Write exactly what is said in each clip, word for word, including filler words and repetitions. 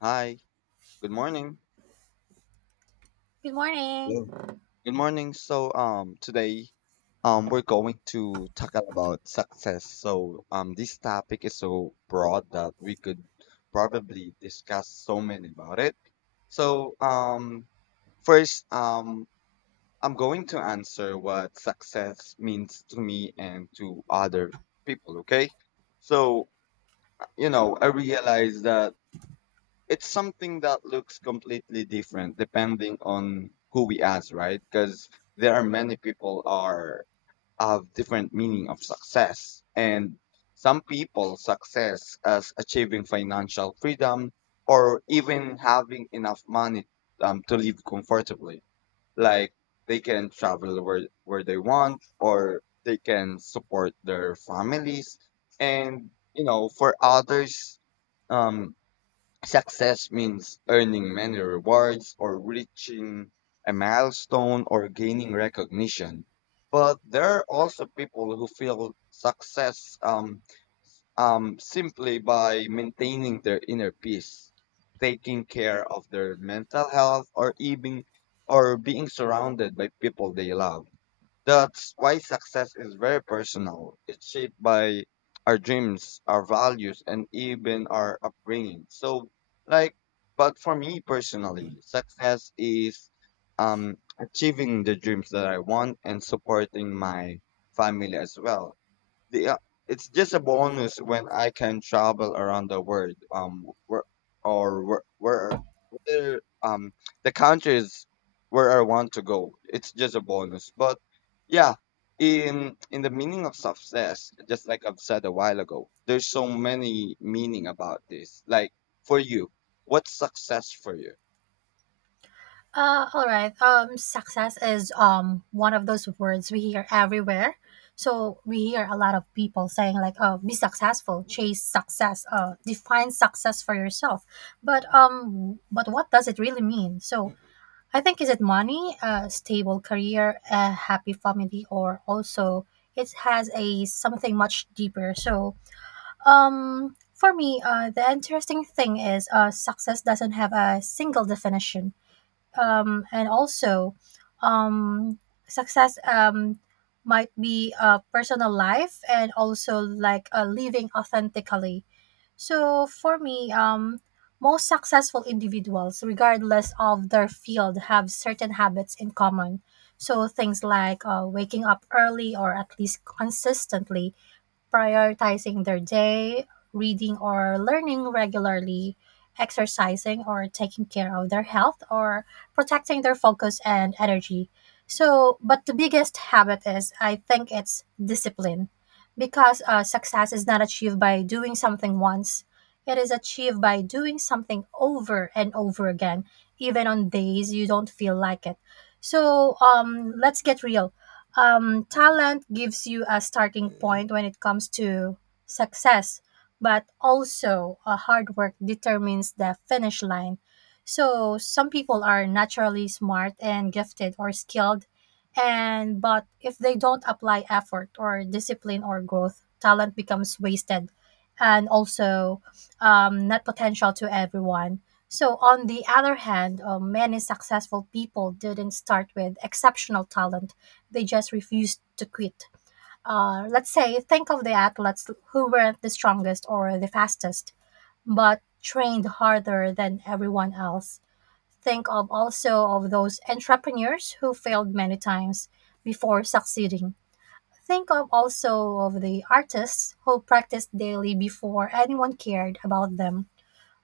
Hi, good morning. Good morning. Hello. Good morning. So, um, today, um, we're going to talk about success. So, um, this topic is so broad that we could probably discuss so many about it. So, um, first, um, I'm going to answer what success means to me and to other people, okay? So, you know, I realize that. It's something that looks completely different depending on who we ask, right? Because there are many people are have different meaning of success, and some people success as achieving financial freedom or even having enough money um, to live comfortably. Like they can travel where where they want, or they can support their families, and you know, for others, um, success means earning many rewards or reaching a milestone or gaining recognition. But there are also people who feel success um, um, simply by maintaining their inner peace, taking care of their mental health, or even or being surrounded by people they love. That's why success is very personal. It's shaped by our dreams, our values, and even our upbringing. So, like, but for me personally, success is um, achieving the dreams that I want and supporting my family as well the uh, it's just a bonus when I can travel around the world. Um, where, or where, where, where um the countries where I want to go. It's just a bonus. But yeah, in in the meaning of success, just like I've said a while ago, there's so many meaning about this. Like for you, what's success for you? Uh, all right. Um, success is um one of those words we hear everywhere. So we hear a lot of people saying like, "Oh, be successful, chase success, uh, define success for yourself." But um, but what does it really mean? So I think, is it money, a stable career, a happy family, or also it has a something much deeper. So um, for me, uh, the interesting thing is, uh, success doesn't have a single definition um, and also um, success um, might be a personal life and also like uh, living authentically. So for me um, most successful individuals, regardless of their field, have certain habits in common. So things like uh, waking up early or at least consistently, prioritizing their day, reading or learning regularly, exercising or taking care of their health, or protecting their focus and energy. So, but the biggest habit is, I think, it's discipline, because uh, success is not achieved by doing something once, it is achieved by doing something over and over again, even on days you don't feel like it. So, um, let's get real. Um, talent gives you a starting point when it comes to success, but also a hard work determines the finish line. So some people are naturally smart and gifted or skilled, and but if they don't apply effort or discipline or growth, talent becomes wasted, and also um, not potential to everyone. So, on the other hand, uh, many successful people didn't start with exceptional talent, they just refused to quit. Uh, let's say, think of the athletes who weren't the strongest or the fastest, but trained harder than everyone else. Think of also of those entrepreneurs who failed many times before succeeding. Think of also of the artists who practiced daily before anyone cared about them.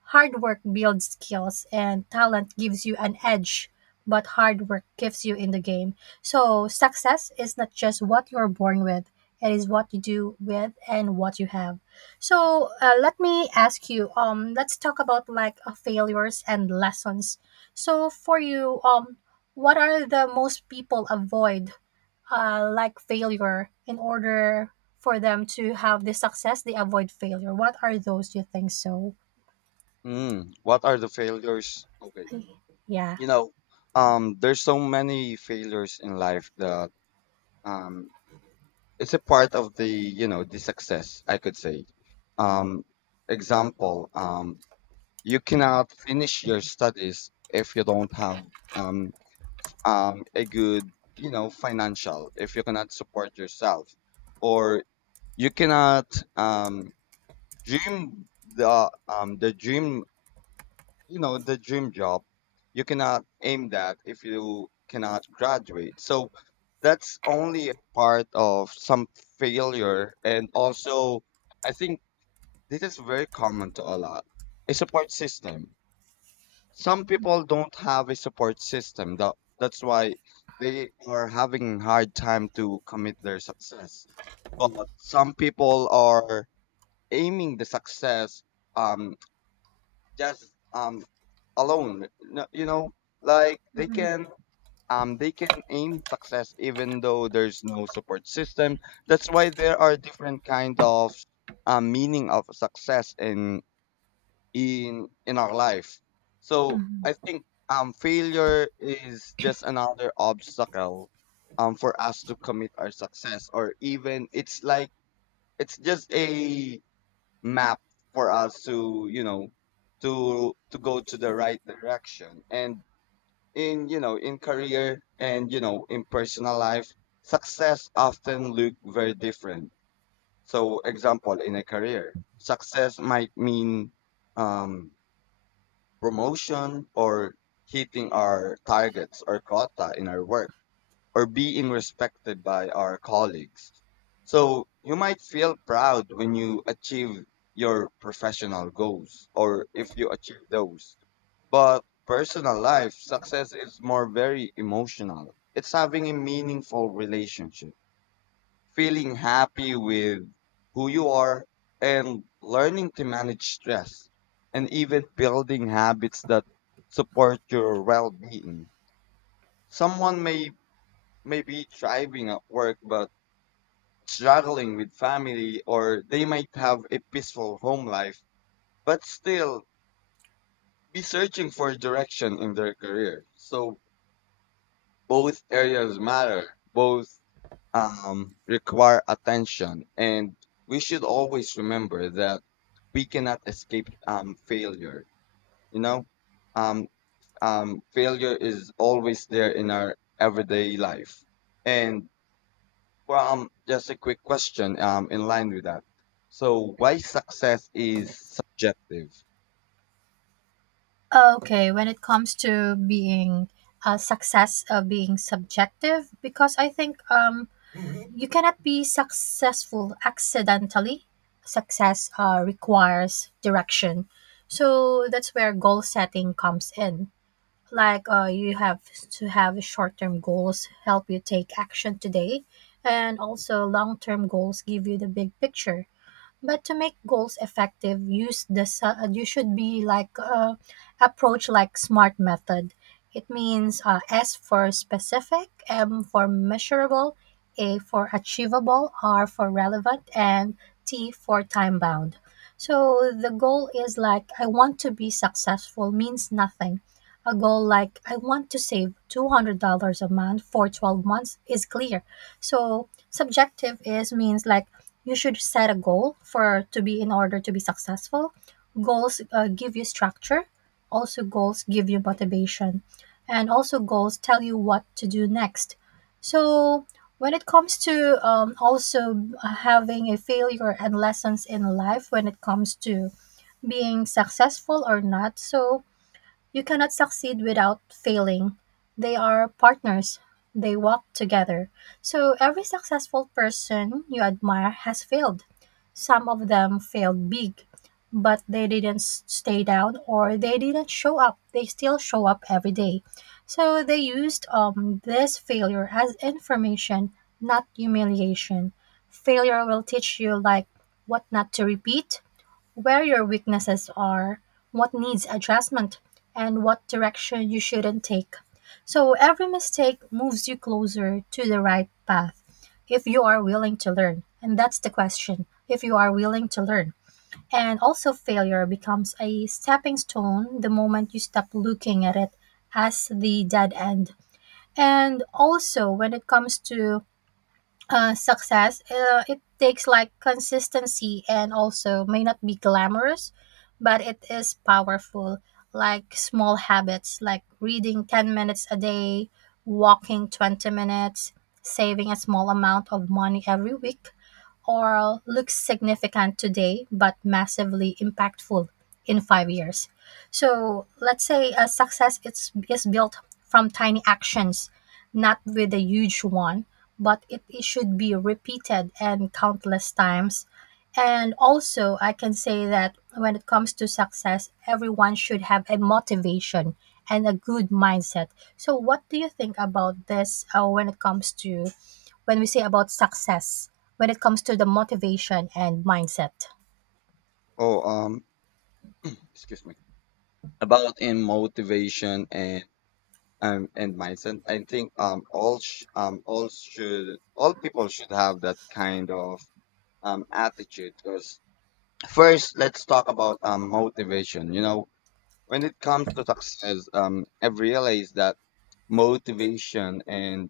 Hard work builds skills and talent gives you an edge, but hard work gives you in the game. So success is not just what you're born with, it is what you do with and what you have. So uh, let me ask you, um let's talk about like uh, failures and lessons. So for you, um what are the most people avoid, uh, like failure in order for them to have the success, they avoid failure, what are those, do you think so? Mm, what are the failures? Okay, Okay. Yeah. you know, um, there's so many failures in life that um it's a part of the you know the success I could say, um example, um you cannot finish your studies if you don't have um um a good you know financial, if you cannot support yourself, or you cannot um dream the um the dream, you know, the dream job, you cannot aim that if you cannot graduate. So that's only a part of some failure. And also, I think this is very common to a lot, a support system. Some people don't have a support system, that, that's why they are having hard time to commit their success. But some people are aiming the success um just um alone. No, you know, like they Mhm, can um they can aim success even though there's no support system. That's why there are different kind of um meaning of success in in in our life. So I mhm. think um failure is just another obstacle um for us to commit our success, or even it's like it's just a map for us to, you know, to to go to the right direction. And in, you know, in career and you know in personal life, success often look very different. So example, in a career, success might mean um, promotion or hitting our targets or quota in our work or being respected by our colleagues. So you might feel proud when you achieve your professional goals or if you achieve those. But personal life success is more very emotional. It's having a meaningful relationship, feeling happy with who you are and learning to manage stress and even building habits that support your well-being. Someone may may be thriving at work but struggling with family, or they might have a peaceful home life, but still be searching for direction in their career. So both areas matter, both um, require attention. And we should always remember that we cannot escape um, failure, you know? Um, um, failure is always there in our everyday life. And well, um, just a quick question, um, in line with that. So why success is subjective? Okay, when it comes to being uh, success, uh, being subjective, because I think um, you cannot be successful accidentally. Success uh, requires direction. So that's where goal setting comes in. Like uh, you have to have short term goals help you take action today, and also long term goals give you the big picture. But to make goals effective, use the su- uh, you should be like uh, approach like SMART method. It means uh, S for specific, M for measurable, A for achievable, R for relevant, and T for time bound. So the goal is like, I want to be successful, means nothing. A goal like, I want to save two hundred dollars a month for twelve months, is clear. So subjective is means like you should set a goal for to be in order to be successful. Goals uh, give you structure, also goals give you motivation, and also goals tell you what to do next. So when it comes to um, also having a failure and lessons in life, when it comes to being successful or not, so you cannot succeed without failing. They are partners. They walk together. So every successful person you admire has failed. Some of them failed big, but they didn't s- stay down or they didn't show up. They still show up every day. So they used um, this failure as information, not humiliation. Failure will teach you like what not to repeat, where your weaknesses are, what needs adjustment, and what direction you shouldn't take. So Mhm. every mistake moves you closer to the right path if you are willing to learn. And that's the question, if you are willing to learn. And also, failure becomes a stepping stone the moment you stop looking at it as the dead end. And also, when it comes to uh, success, uh, it takes like consistency and also may not be glamorous, but it is powerful. Like small habits, like reading ten minutes a day, walking twenty minutes, saving a small amount of money every week, or looks significant today but massively impactful in five years. So let's say a success is, is built from tiny actions, not with a huge one, but it, it should be repeated and countless times. And also, I can say that when it comes to success, everyone should have a motivation and a good mindset. So, what do you think about this, uh, when it comes to, when we say about success, when it comes to the motivation and mindset? Oh, um, excuse me. About in motivation and um and mindset, I think um all sh um all should all people should have that kind of um attitude. Because first, let's talk about um motivation. You know, when it comes to success, um, I've realized that motivation and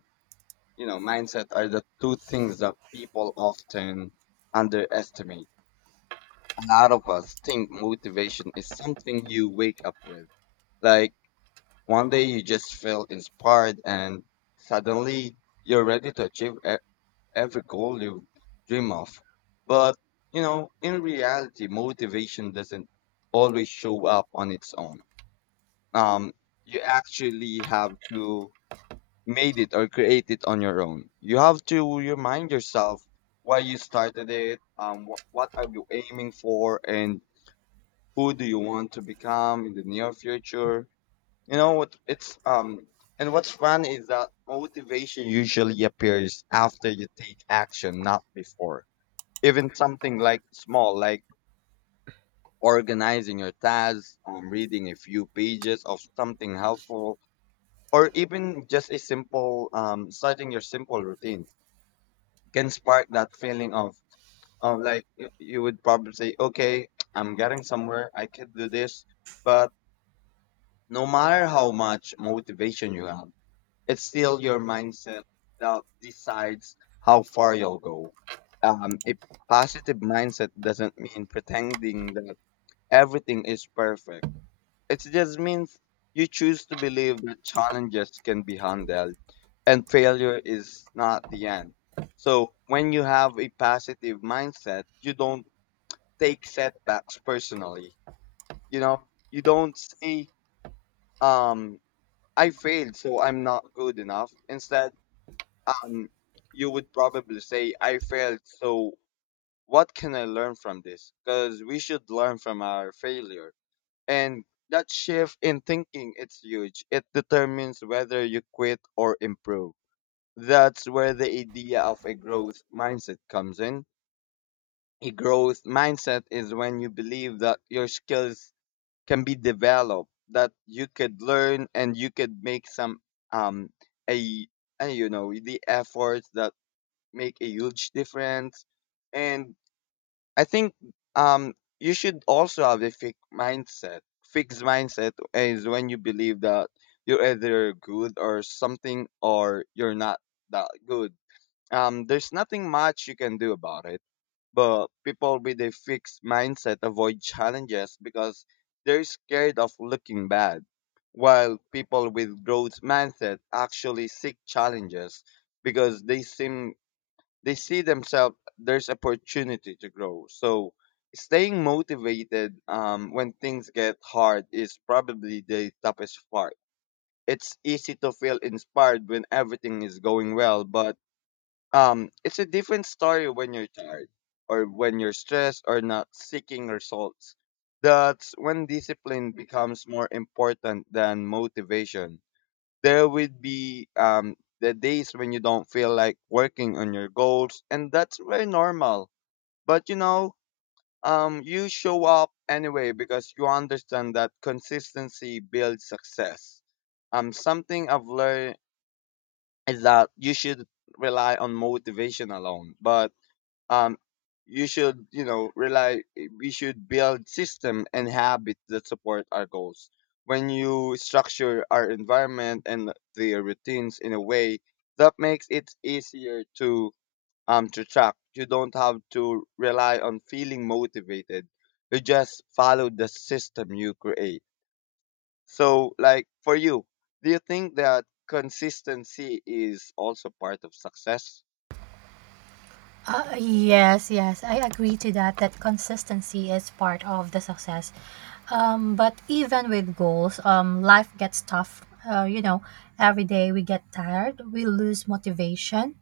you know mindset are the two things that people often underestimate. A lot of us think motivation is something you wake up with. Like one day you just feel inspired and suddenly you're ready to achieve e- every goal you dream of. But you know, in reality, motivation doesn't always show up on its own. um, you actually have to made it or create it on your own. You have to remind yourself why you started it, um, wh- what are you aiming for, and who do you want to become in the near future. You know what? It's um, And what's fun is that motivation usually appears after you take action, not before. Even something like small, like organizing your tasks, um, reading a few pages of something helpful, or even just a simple um, starting your simple routine, can spark that feeling of of like y- you would probably say, okay, I'm getting somewhere, I can do this. But no matter how much motivation you have, it's still your mindset that decides how far you'll go. Um, a positive mindset doesn't mean pretending that everything is perfect. It just means you choose to believe that challenges can be handled and failure is not the end. So when you have a positive mindset, you don't take setbacks personally. You know, you don't say, um, I failed, so I'm not good enough. Instead, um, you would probably say, I failed, so what can I learn from this? Because we should learn from our failure. And that shift in thinking, it's huge. It determines whether you quit or improve. That's where the idea of a growth mindset comes in. A growth mindset is when you believe that your skills can be developed, that you could learn and you could make some um a, a you know the efforts that make a huge difference. And I think um you should also have a fixed mindset. Fixed mindset is when you believe that you're either good or something or you're not that good. Um, there's nothing much you can do about it. But people with a fixed mindset avoid challenges because they're scared of looking bad. While people with growth mindset actually seek challenges because they seem they see themselves there's opportunity to grow. So staying motivated um, when things get hard is probably the toughest part. It's easy to feel inspired when everything is going well, but um, it's a different story when you're tired or when you're stressed or not seeking results. That's when discipline becomes more important than motivation. There would be um, the days when you don't feel like working on your goals, and that's very normal. But you know, um, you show up anyway because you understand that consistency builds success. Um, something I've learned is that you should rely on motivation alone, but um, you should you know rely, we should build system and habits that support our goals. When you structure our environment and the routines in a way that makes it easier to um to track, you don't have to rely on feeling motivated, you just follow the system you create. So like for you, do you think that consistency is also part of success Uh, yes, yes, I agree to that, that consistency is part of the success. Um, but even with goals, um, life gets tough. Uh, you know, every day we get tired, we lose motivation,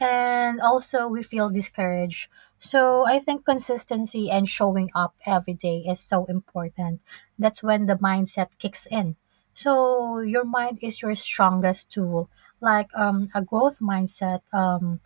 and also we feel discouraged. So I think consistency and showing up every day is so important. That's when the mindset kicks in. So your mind is your strongest tool. Like um, a growth mindset. Um,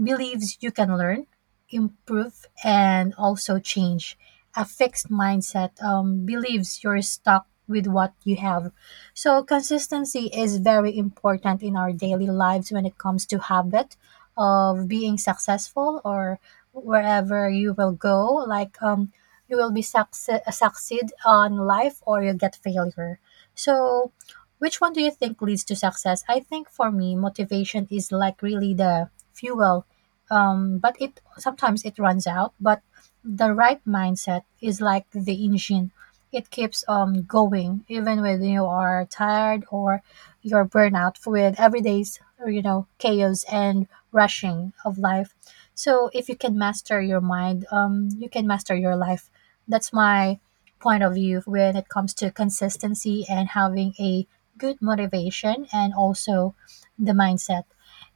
believes you can learn, improve, and also change. A fixed mindset um, believes you're stuck with what you have. So, consistency is very important in our daily lives when it comes to habit of being successful or wherever you will go. Like, um, you will be succe- succeed on life or you get failure. So, which one do you think leads to success? I think for me, motivation is like really the fuel um, but it sometimes it runs out. But the right mindset is like the engine; it keeps um going even when you are tired or you're burnout with everyday's you know chaos and rushing of life. So if you can master your mind, um, you can master your life. That's my point of view when it comes to consistency and having a good motivation and also the mindset.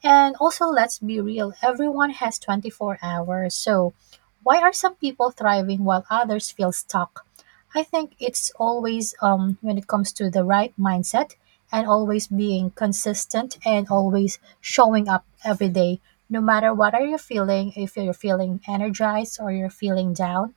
And also, let's be real, everyone has twenty-four hours. So, why are some people thriving while others feel stuck? I think it's always um, when it comes to the right mindset and always being consistent and always showing up every day. No matter what are you feeling, if you're feeling energized or you're feeling down,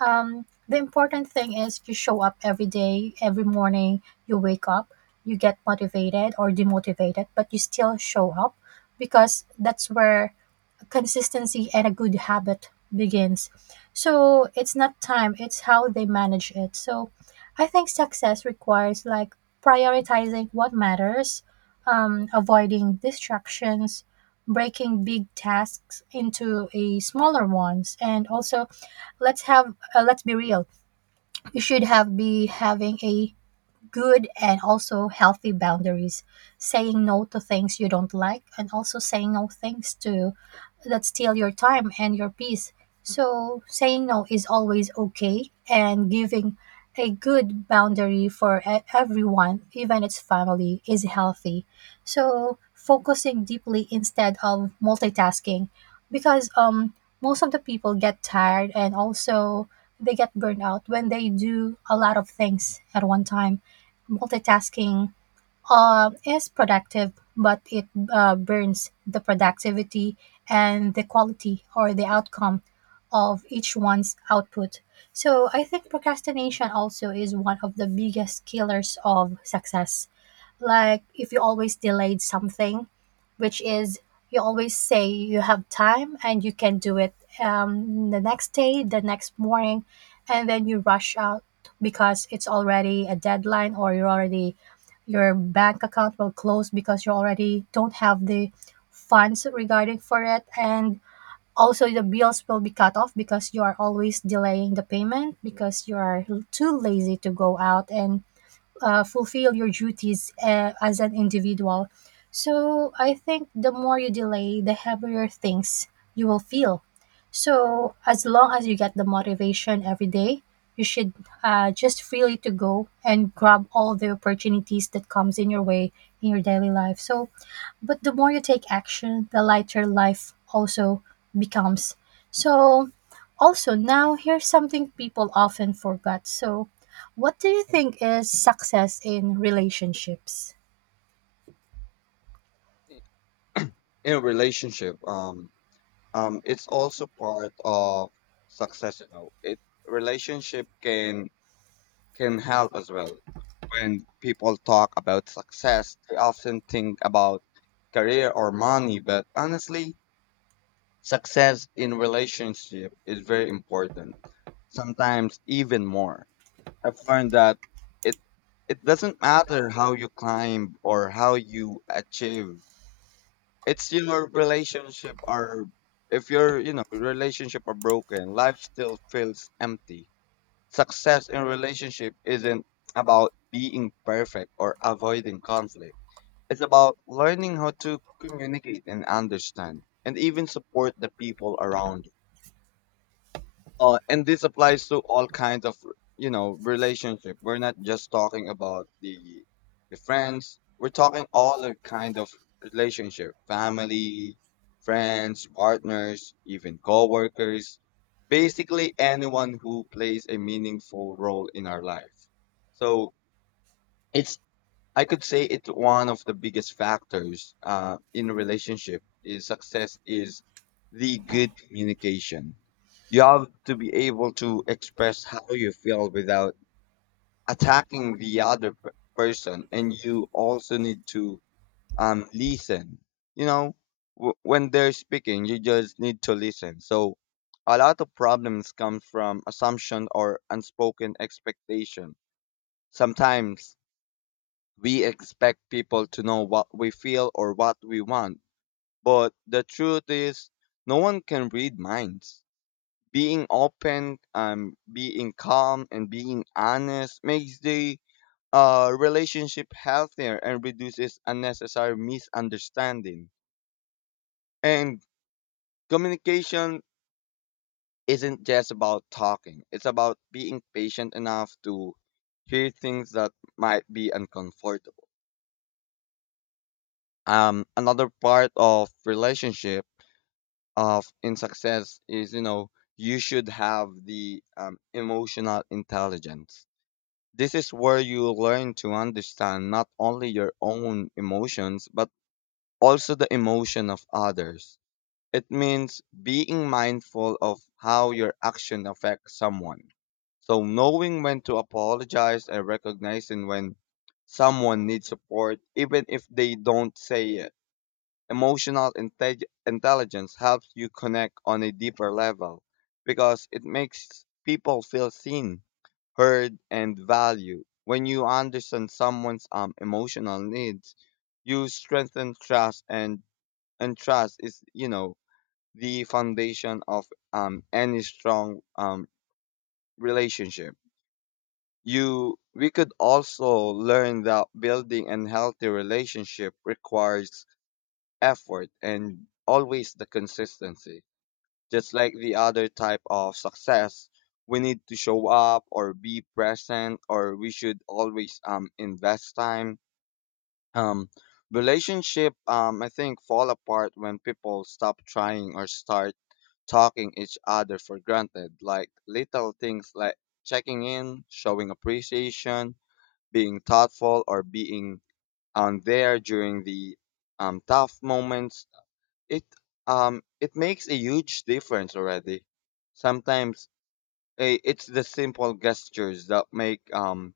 um, the important thing is you show up every day, every morning, you wake up, you get motivated or demotivated, but you still show up because that's where consistency and a good habit begins. So it's not time, it's how they manage it. So I think success requires like prioritizing what matters, um, avoiding distractions, breaking big tasks into a smaller ones, and also let's have uh, let's be real. You should have be having a good and also healthy boundaries, saying no to things you don't like and also saying no things to that steal your time and your peace. So saying no is always okay, and giving a good boundary for e- everyone, even its family, is healthy. So focusing deeply instead of multitasking, because um, most of the people get tired and also they get burned out when they do a lot of things at one time. Multitasking uh, is productive, but it uh, burns the productivity and the quality or the outcome of each one's output. So I think procrastination also is one of the biggest killers of success. Like if you always delayed something, which is you always say you have time and you can do it um, the next day, the next morning, and then you rush out because it's already a deadline or you're already your bank account will close because you already don't have the funds regarding for it, and also the bills will be cut off because you are always delaying the payment because you are too lazy to go out and uh, fulfill your duties uh, as an individual. So I think the more you delay, the heavier things you will feel. So as long as you get the motivation every day, you should uh, just freely to go and grab all the opportunities that comes in your way in your daily life. So but the more you take action, the lighter life also becomes. So, also, now here's something people often forget. So, what do you think is success in relationships? in a relationship? Um Um, it's also part of success. You know, it relationship can can help as well. When people talk about success, they often think about career or money, but honestly, success in relationship is very important. Sometimes even more. I've learned that it it doesn't matter how you climb or how you achieve, it's your relationship are, if your you know relationship are broken, life still feels empty. Success in relationship isn't about being perfect or avoiding conflict. It's about learning how to communicate and understand and even support the people around you. Uh, and this applies to all kinds of you know relationship, we're not just talking about the the friends, we're talking all the kind of relationship, family, friends, partners, even coworkers, basically anyone who plays a meaningful role in our life. So it's, I could say it's one of the biggest factors uh, in a relationship is success is the good communication. You have to be able to express how you feel without attacking the other p- person, and you also need to um, listen. You know, w- when they're speaking, you just need to listen. So, a lot of problems come from assumption or unspoken expectation. Sometimes we expect people to know what we feel or what we want, but the truth is, no one can read minds. Being open, um, being calm, and being honest makes the uh, relationship healthier and reduces unnecessary misunderstanding. And communication isn't just about talking, it's about being patient enough to hear things that might be uncomfortable. Um, another part of relationship of in success is you know you should have the um, emotional intelligence. This is where you learn to understand not only your own emotions but also the emotion of others. It means being mindful of how your action affects someone, so knowing when to apologize and recognizing when someone needs support even if they don't say it. Emotional inte- intelligence helps you connect on a deeper level because it makes people feel seen, heard, and valued. When you understand someone's um, emotional needs, you strengthen trust, and and trust is you know the foundation of um, any strong um, relationship. You we could also learn that building a healthy relationship requires effort and always the consistency. Just like the other type of success, we need to show up or be present, or we should always um invest time. Um, Relationship, um I think, fall apart when people stop trying or start talking each other for granted. Like little things like checking in, showing appreciation, being thoughtful, or being on there during the um, tough moments it um it makes a huge difference already. Sometimes eh, it's the simple gestures that make um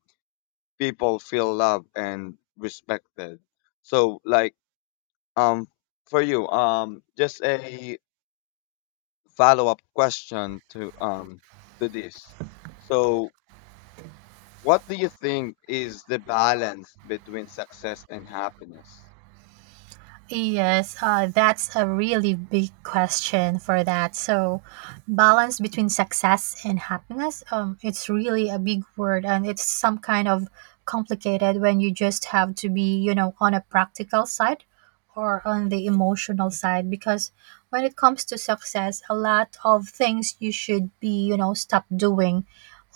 people feel loved and respected. So, like um for you um just a follow up question to um to this. So, what do you think is the balance between success and happiness? Yes, uh, that's a really big question for that. So, balance between success and happiness, um, it's really a big word and it's some kind of complicated when you just have to be, you know, on a practical side or on the emotional side because when it comes to success, a lot of things you should be, you know, stop doing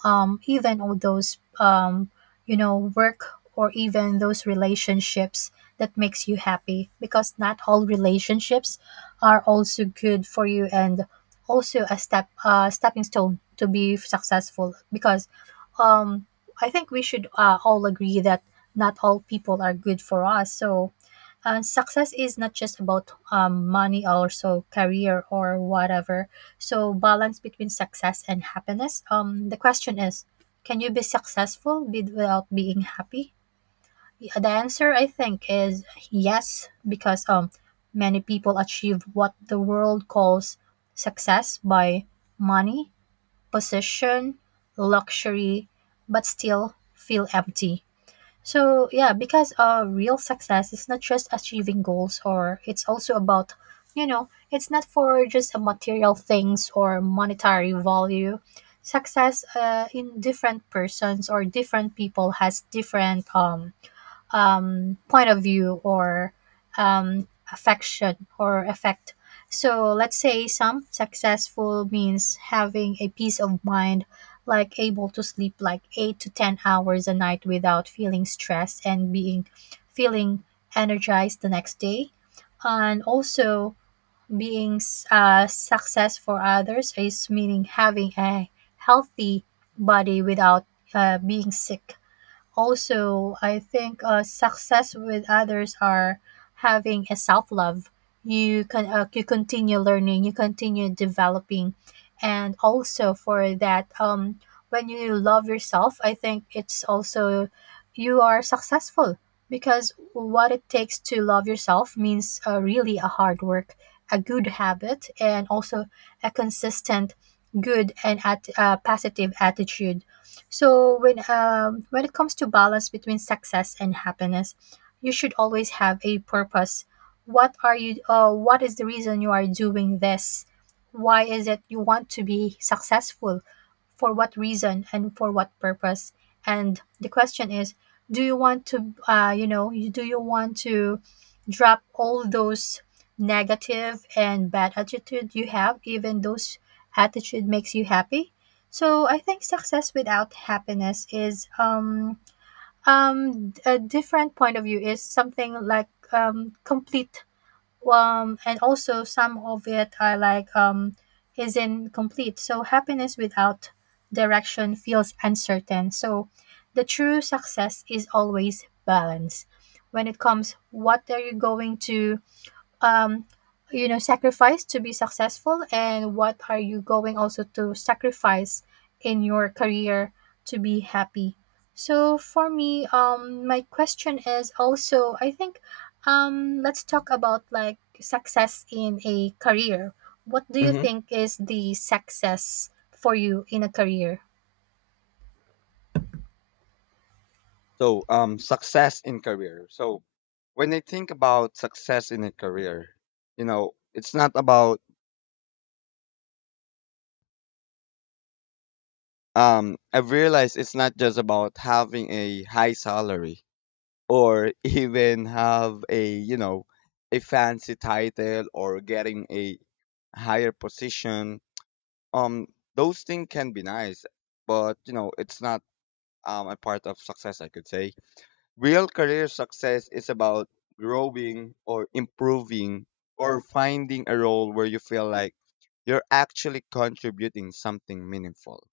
um, even all those um, you know work or even those relationships that makes you happy because not all relationships are also good for you and also a step uh, stepping stone to be successful because um, I think we should uh, all agree that not all people are good for us. So uh, success is not just about um, money, also career or whatever. So balance between success and happiness. Um, the question is, can you be successful be- without being happy? Yeah. The answer I think is yes, because um, many people achieve what the world calls success by money, position, luxury, but still feel empty. So yeah, because uh, real success is not just achieving goals, or it's also about, you know, it's not for just a material things or monetary value. Success uh, in different persons or different people has different um um, point of view or um, affection or effect. So let's say some successful means having a peace of mind, like able to sleep like eight to ten hours a night without feeling stressed and being feeling energized the next day, and also being s- uh, success for others is meaning having a healthy body without uh, being sick. Also I think uh, success with others are having a self-love. You can uh, you continue learning, you continue developing, and also for that um, when you love yourself, I think it's also you are successful, because what it takes to love yourself means uh, really a hard work, a good habit, and also a consistent good and at uh, positive attitude. So when um, when it comes to balance between success and happiness, you should always have a purpose. What are you? Uh, what is the reason you are doing this? Why is it you want to be successful? For what reason and for what purpose? And the question is, do you want to? Uh, you know, you- do you want to drop all those negative and bad attitude you have? Even those attitude makes you happy. So I think success without happiness is um um, a different point of view, is something like um, complete um, and also some of it are like um, is incomplete. So happiness without direction feels uncertain. So the true success is always balance. When it comes, what are you going to um, you know, sacrifice to be successful, and what are you going also to sacrifice in your career to be happy? So for me, um, my question is also, I think, um, let's talk about like success in a career. What do you think is the success for you in a career? So, um, success in career. So, when I think about success in a career, you know, it's not about, um, I've realized it's not just about having a high salary or even have a, you know, a fancy title or getting a higher position. Um, those things can be nice, but, you know, it's not, um, a part of success, I could say. Real career success is about growing or improving or finding a role where you feel like you're actually contributing something meaningful.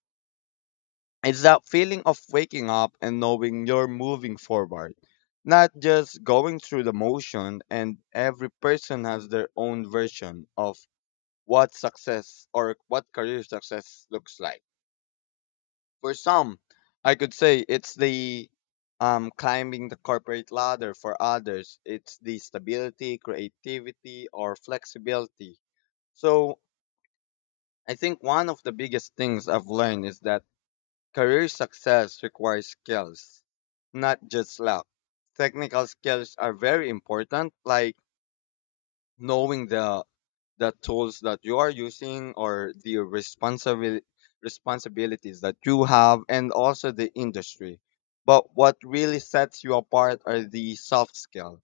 It's that feeling of waking up and knowing you're moving forward, not just going through the motion, and every person has their own version of what success or what career success looks like. For some, I could say it's the um, climbing the corporate ladder. For others, it's the stability, creativity, or flexibility. So, I think one of the biggest things I've learned is that career success requires skills, not just luck. Technical skills are very important, like knowing the the tools that you are using or the responsibil responsibilities that you have and also the industry. But what really sets you apart are the soft skills.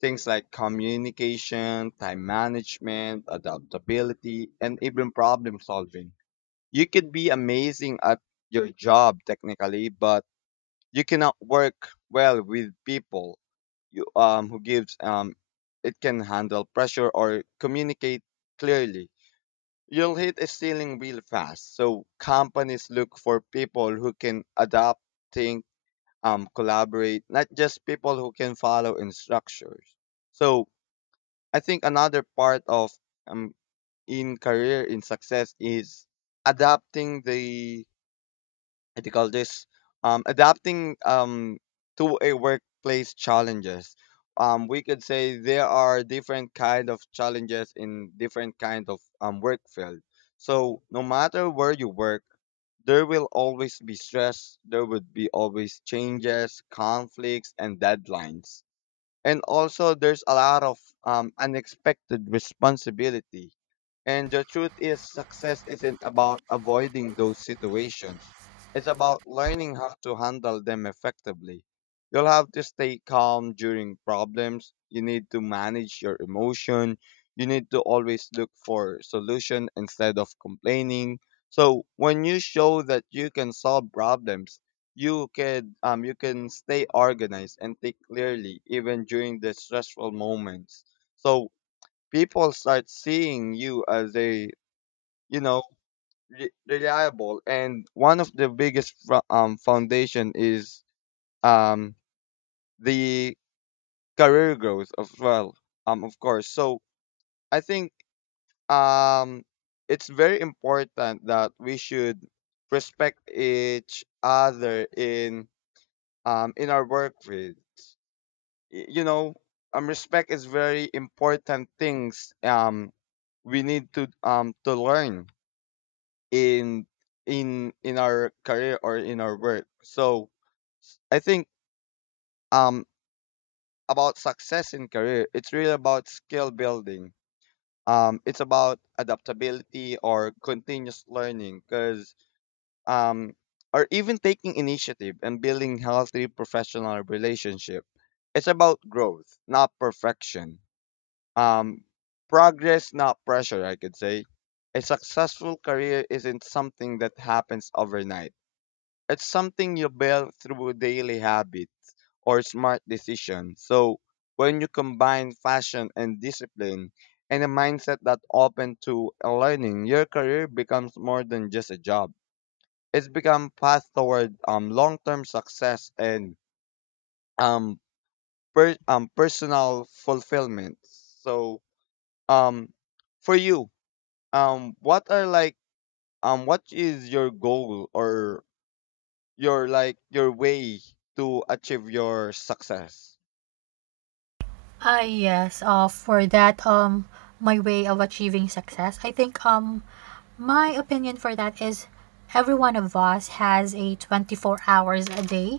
Things like communication, time management, adaptability, and even problem solving. You could be amazing at your job technically, but you cannot work well with people you, um, who gives um, it can handle pressure or communicate clearly. You'll hit a ceiling real fast. So companies look for people who can adapt, think, um, collaborate, not just people who can follow instructions. So, I think another part of um, in career in success is adapting the, what do you call this, um, adapting um, to a workplace challenges. Um, we could say there are different kind of challenges in different kind of um, work field, so no matter where you work, there will always be stress, there would be always changes, conflicts, and deadlines, and also there's a lot of um, unexpected responsibility. And the truth is, success isn't about avoiding those situations. It's about learning how to handle them effectively. You'll have to stay calm during problems. You need to manage your emotion. You need to always look for solution instead of complaining. So when you show that you can solve problems, you can um, you can stay organized and think clearly even during the stressful moments. So people start seeing you as a, you know, re- reliable, and one of the biggest fo- um foundation is um the career growth as well, um of course. So I think, um it's very important that we should respect each other in um in our work with. Y- you know, um respect is very important things. Um we need to um to learn in in in our career or in our work. So I think, um about success in career, it's really about skill building. Um it's about adaptability or continuous learning, because, um or even taking initiative and building healthy professional relationship. It's about growth, not perfection, um progress, not pressure, I could say. A successful career isn't something that happens overnight. It's something you build through daily habit or smart decision. So when you combine fashion and discipline and a mindset that open to learning, your career becomes more than just a job. It's become path toward um long-term success and um per- um personal fulfillment. So, um for you, um what are like, um what is your goal or your, like, your way to achieve your success? Ah, yes. Uh, for that, um, my way of achieving success, I think, um, my opinion for that is every one of us has a twenty-four hours a day.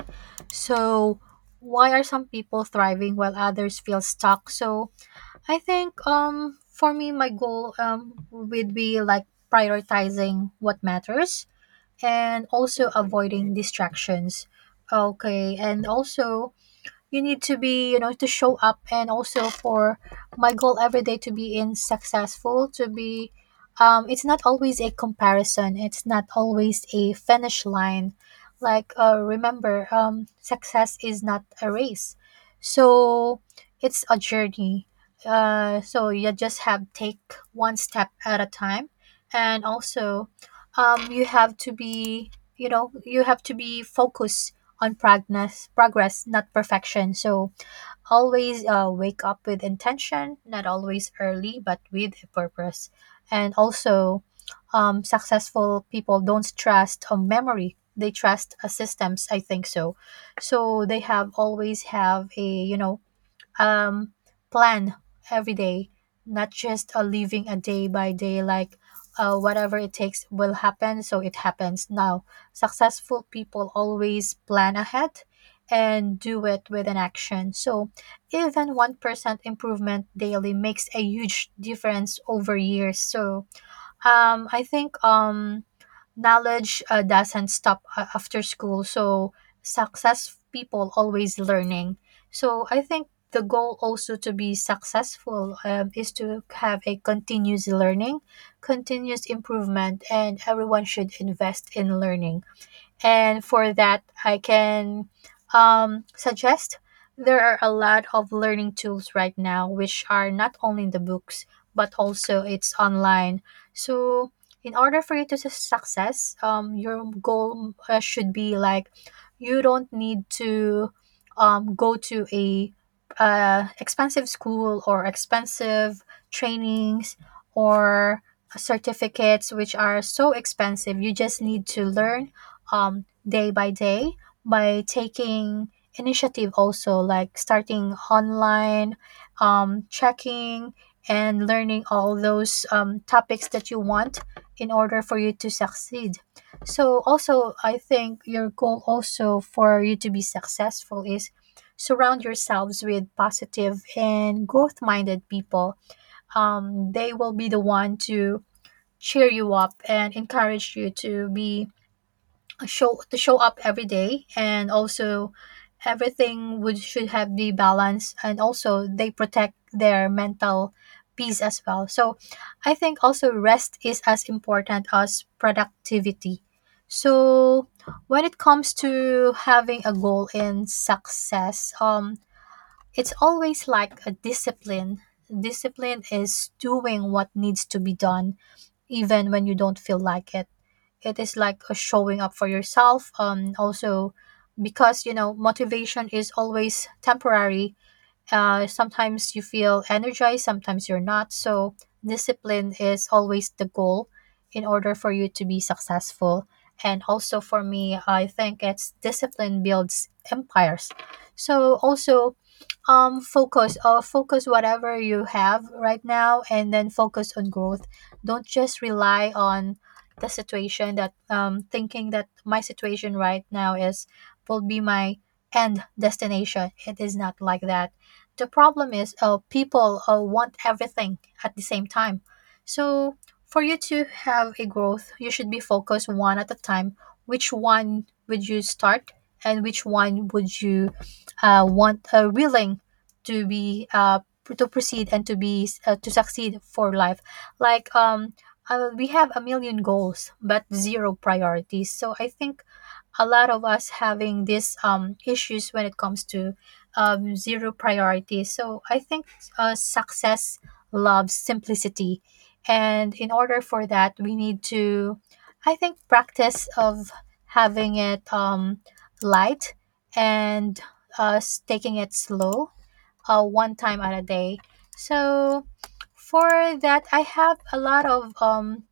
So, why are some people thriving while others feel stuck? So, I think, um, for me, my goal, um, would be like prioritizing what matters and also avoiding distractions. Okay, and also you need to be, you know, to show up, and also for my goal every day to be in successful to be um, it's not always a comparison, it's not always a finish line, like uh, remember, um, success is not a race, so it's a journey. Uh, so you just have take one step at a time, and also um, you have to be, you know, you have to be focused on progress progress, not perfection. So always uh, wake up with intention, not always early but with a purpose. And also um, successful people don't trust a memory, they trust a systems, I think. So so they have always have a, you know, um, plan every day, not just uh, living a day by day, like uh, whatever it takes will happen, so it happens. Now, successful people always plan ahead and do it with an action. So, even one percent improvement daily makes a huge difference over years. So, um, I think um, knowledge uh, doesn't stop uh, after school. So success people always learning. So I think the goal also to be successful um, is to have a continuous learning, continuous improvement, and everyone should invest in learning. And for that, I can um, suggest there are a lot of learning tools right now, which are not only in the books, but also it's online. So, in order for you to su- success, um, your goal uh, should be like you don't need to um, go to a uh, expensive school or expensive trainings or certificates which are so expensive. You just need to learn um, day by day, by taking initiative, also like starting online, um, checking and learning all those um, topics that you want in order for you to succeed. So also I think your goal also for you to be successful is surround yourselves with positive and growth minded people. Um, they will be the one to cheer you up and encourage you to be show to show up every day. And also everything would should have be balanced, and also they protect their mental peace as well. So I think also rest is as important as productivity. So when it comes to having a goal in success um, it's always like a discipline. Discipline is doing what needs to be done even when you don't feel like it. It is like a showing up for yourself um, also, because you know motivation is always temporary. Uh, sometimes you feel energized, sometimes you're not. So discipline is always the goal in order for you to be successful. And also for me, I think it's discipline builds empires. So also um, focus or focus whatever you have right now and then focus on growth. Don't just rely on the situation that um, thinking that my situation right now is will be my end destination. It is not like that. The problem is uh, people uh, want everything at the same time. So for you to have a growth, you should be focused one at a time. Which one would you start, and which one would you uh, want, uh, willing to be uh to proceed and to be uh, to succeed for life? Like um, uh, we have a million goals but zero priorities. So I think a lot of us having these um, issues when it comes to um, zero priorities. So I think uh, success loves simplicity, and in order for that we need to, I think, practice of having it um, light and uh, s- taking it slow uh, one time at a day. So for that, I have a lot of um,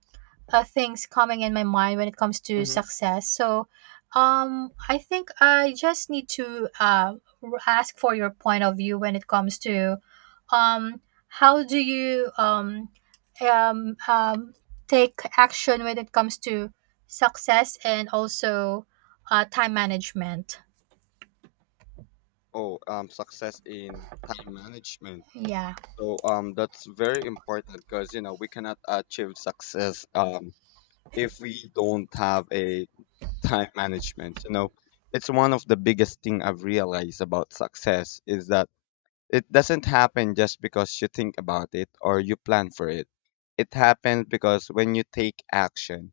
uh, things coming in my mind when it comes to Hmm. success. So um, I think I just need to uh, r- ask for your point of view when it comes to um, how do you um, um, um, take action when it comes to success and also uh, time management. Oh, um, success in time management. Yeah. So, um, that's very important because you know we cannot achieve success um if we don't have a time management. You know, it's one of the biggest thing I've realized about success is that it doesn't happen just because you think about it or you plan for it. It happens because when you take action.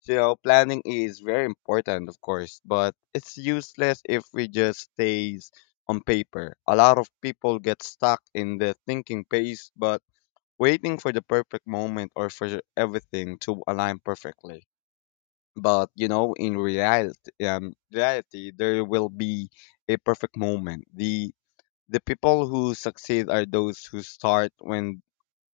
So, you know, planning is very important, of course, but it's useless if we just stays on paper. A lot of people get stuck in the thinking phase, but waiting for the perfect moment or for everything to align perfectly. But you know, in reality, um, reality, there will be a perfect moment. The the people who succeed are those who start when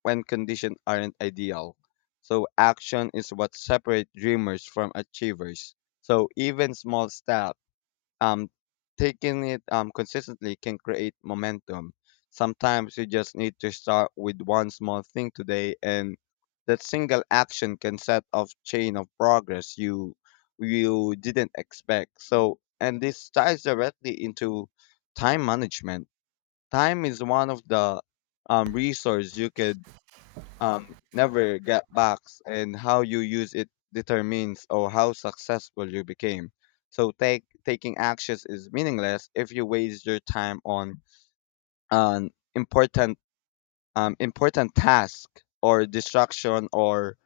when conditions aren't ideal. So action is what separates dreamers from achievers. So even small step, um, taking it um consistently can create momentum. Sometimes you just need to start with one small thing today, and that single action can set off chain of progress you you didn't expect. So, and this ties directly into time management. Time is one of the um, resource you could um, never get back, and how you use it determines or how successful you became. So take taking actions is meaningless if you waste your time on an important um, important task or distraction or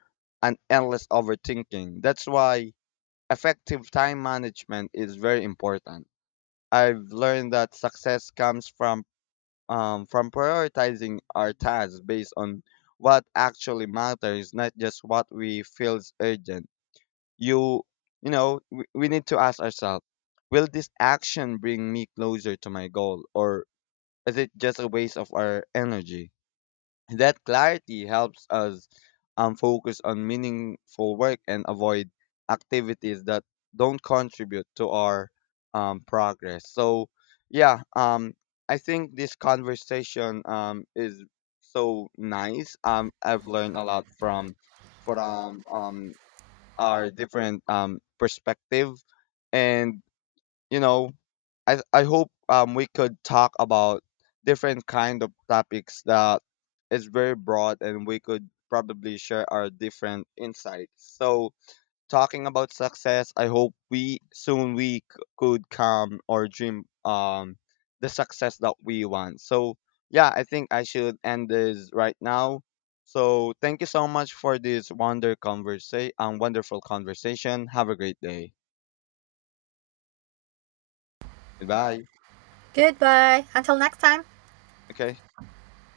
an endless overthinking. That's why effective time management is very important. I've learned that success comes from um, from prioritizing our tasks based on what actually matters, not just what we feel is urgent. You, you know, we, we need to ask ourselves, will this action bring me closer to my goal, or is it just a waste of our energy? That clarity helps us um, focus on meaningful work and avoid activities that don't contribute to our um, progress. So, yeah, um, I think this conversation um, is so nice. Um, I've learned a lot from from um, our different um, perspective, and you know, I I hope um we could talk about different kind of topics that is very broad and we could probably share our different insights. So talking about success, I hope we soon we c- could come or dream um the success that we want. So yeah, I think I should end this right now. So thank you so much for this wonder conversa- um, wonderful conversation. Have a great day. Goodbye. Goodbye. Until next time. Okay.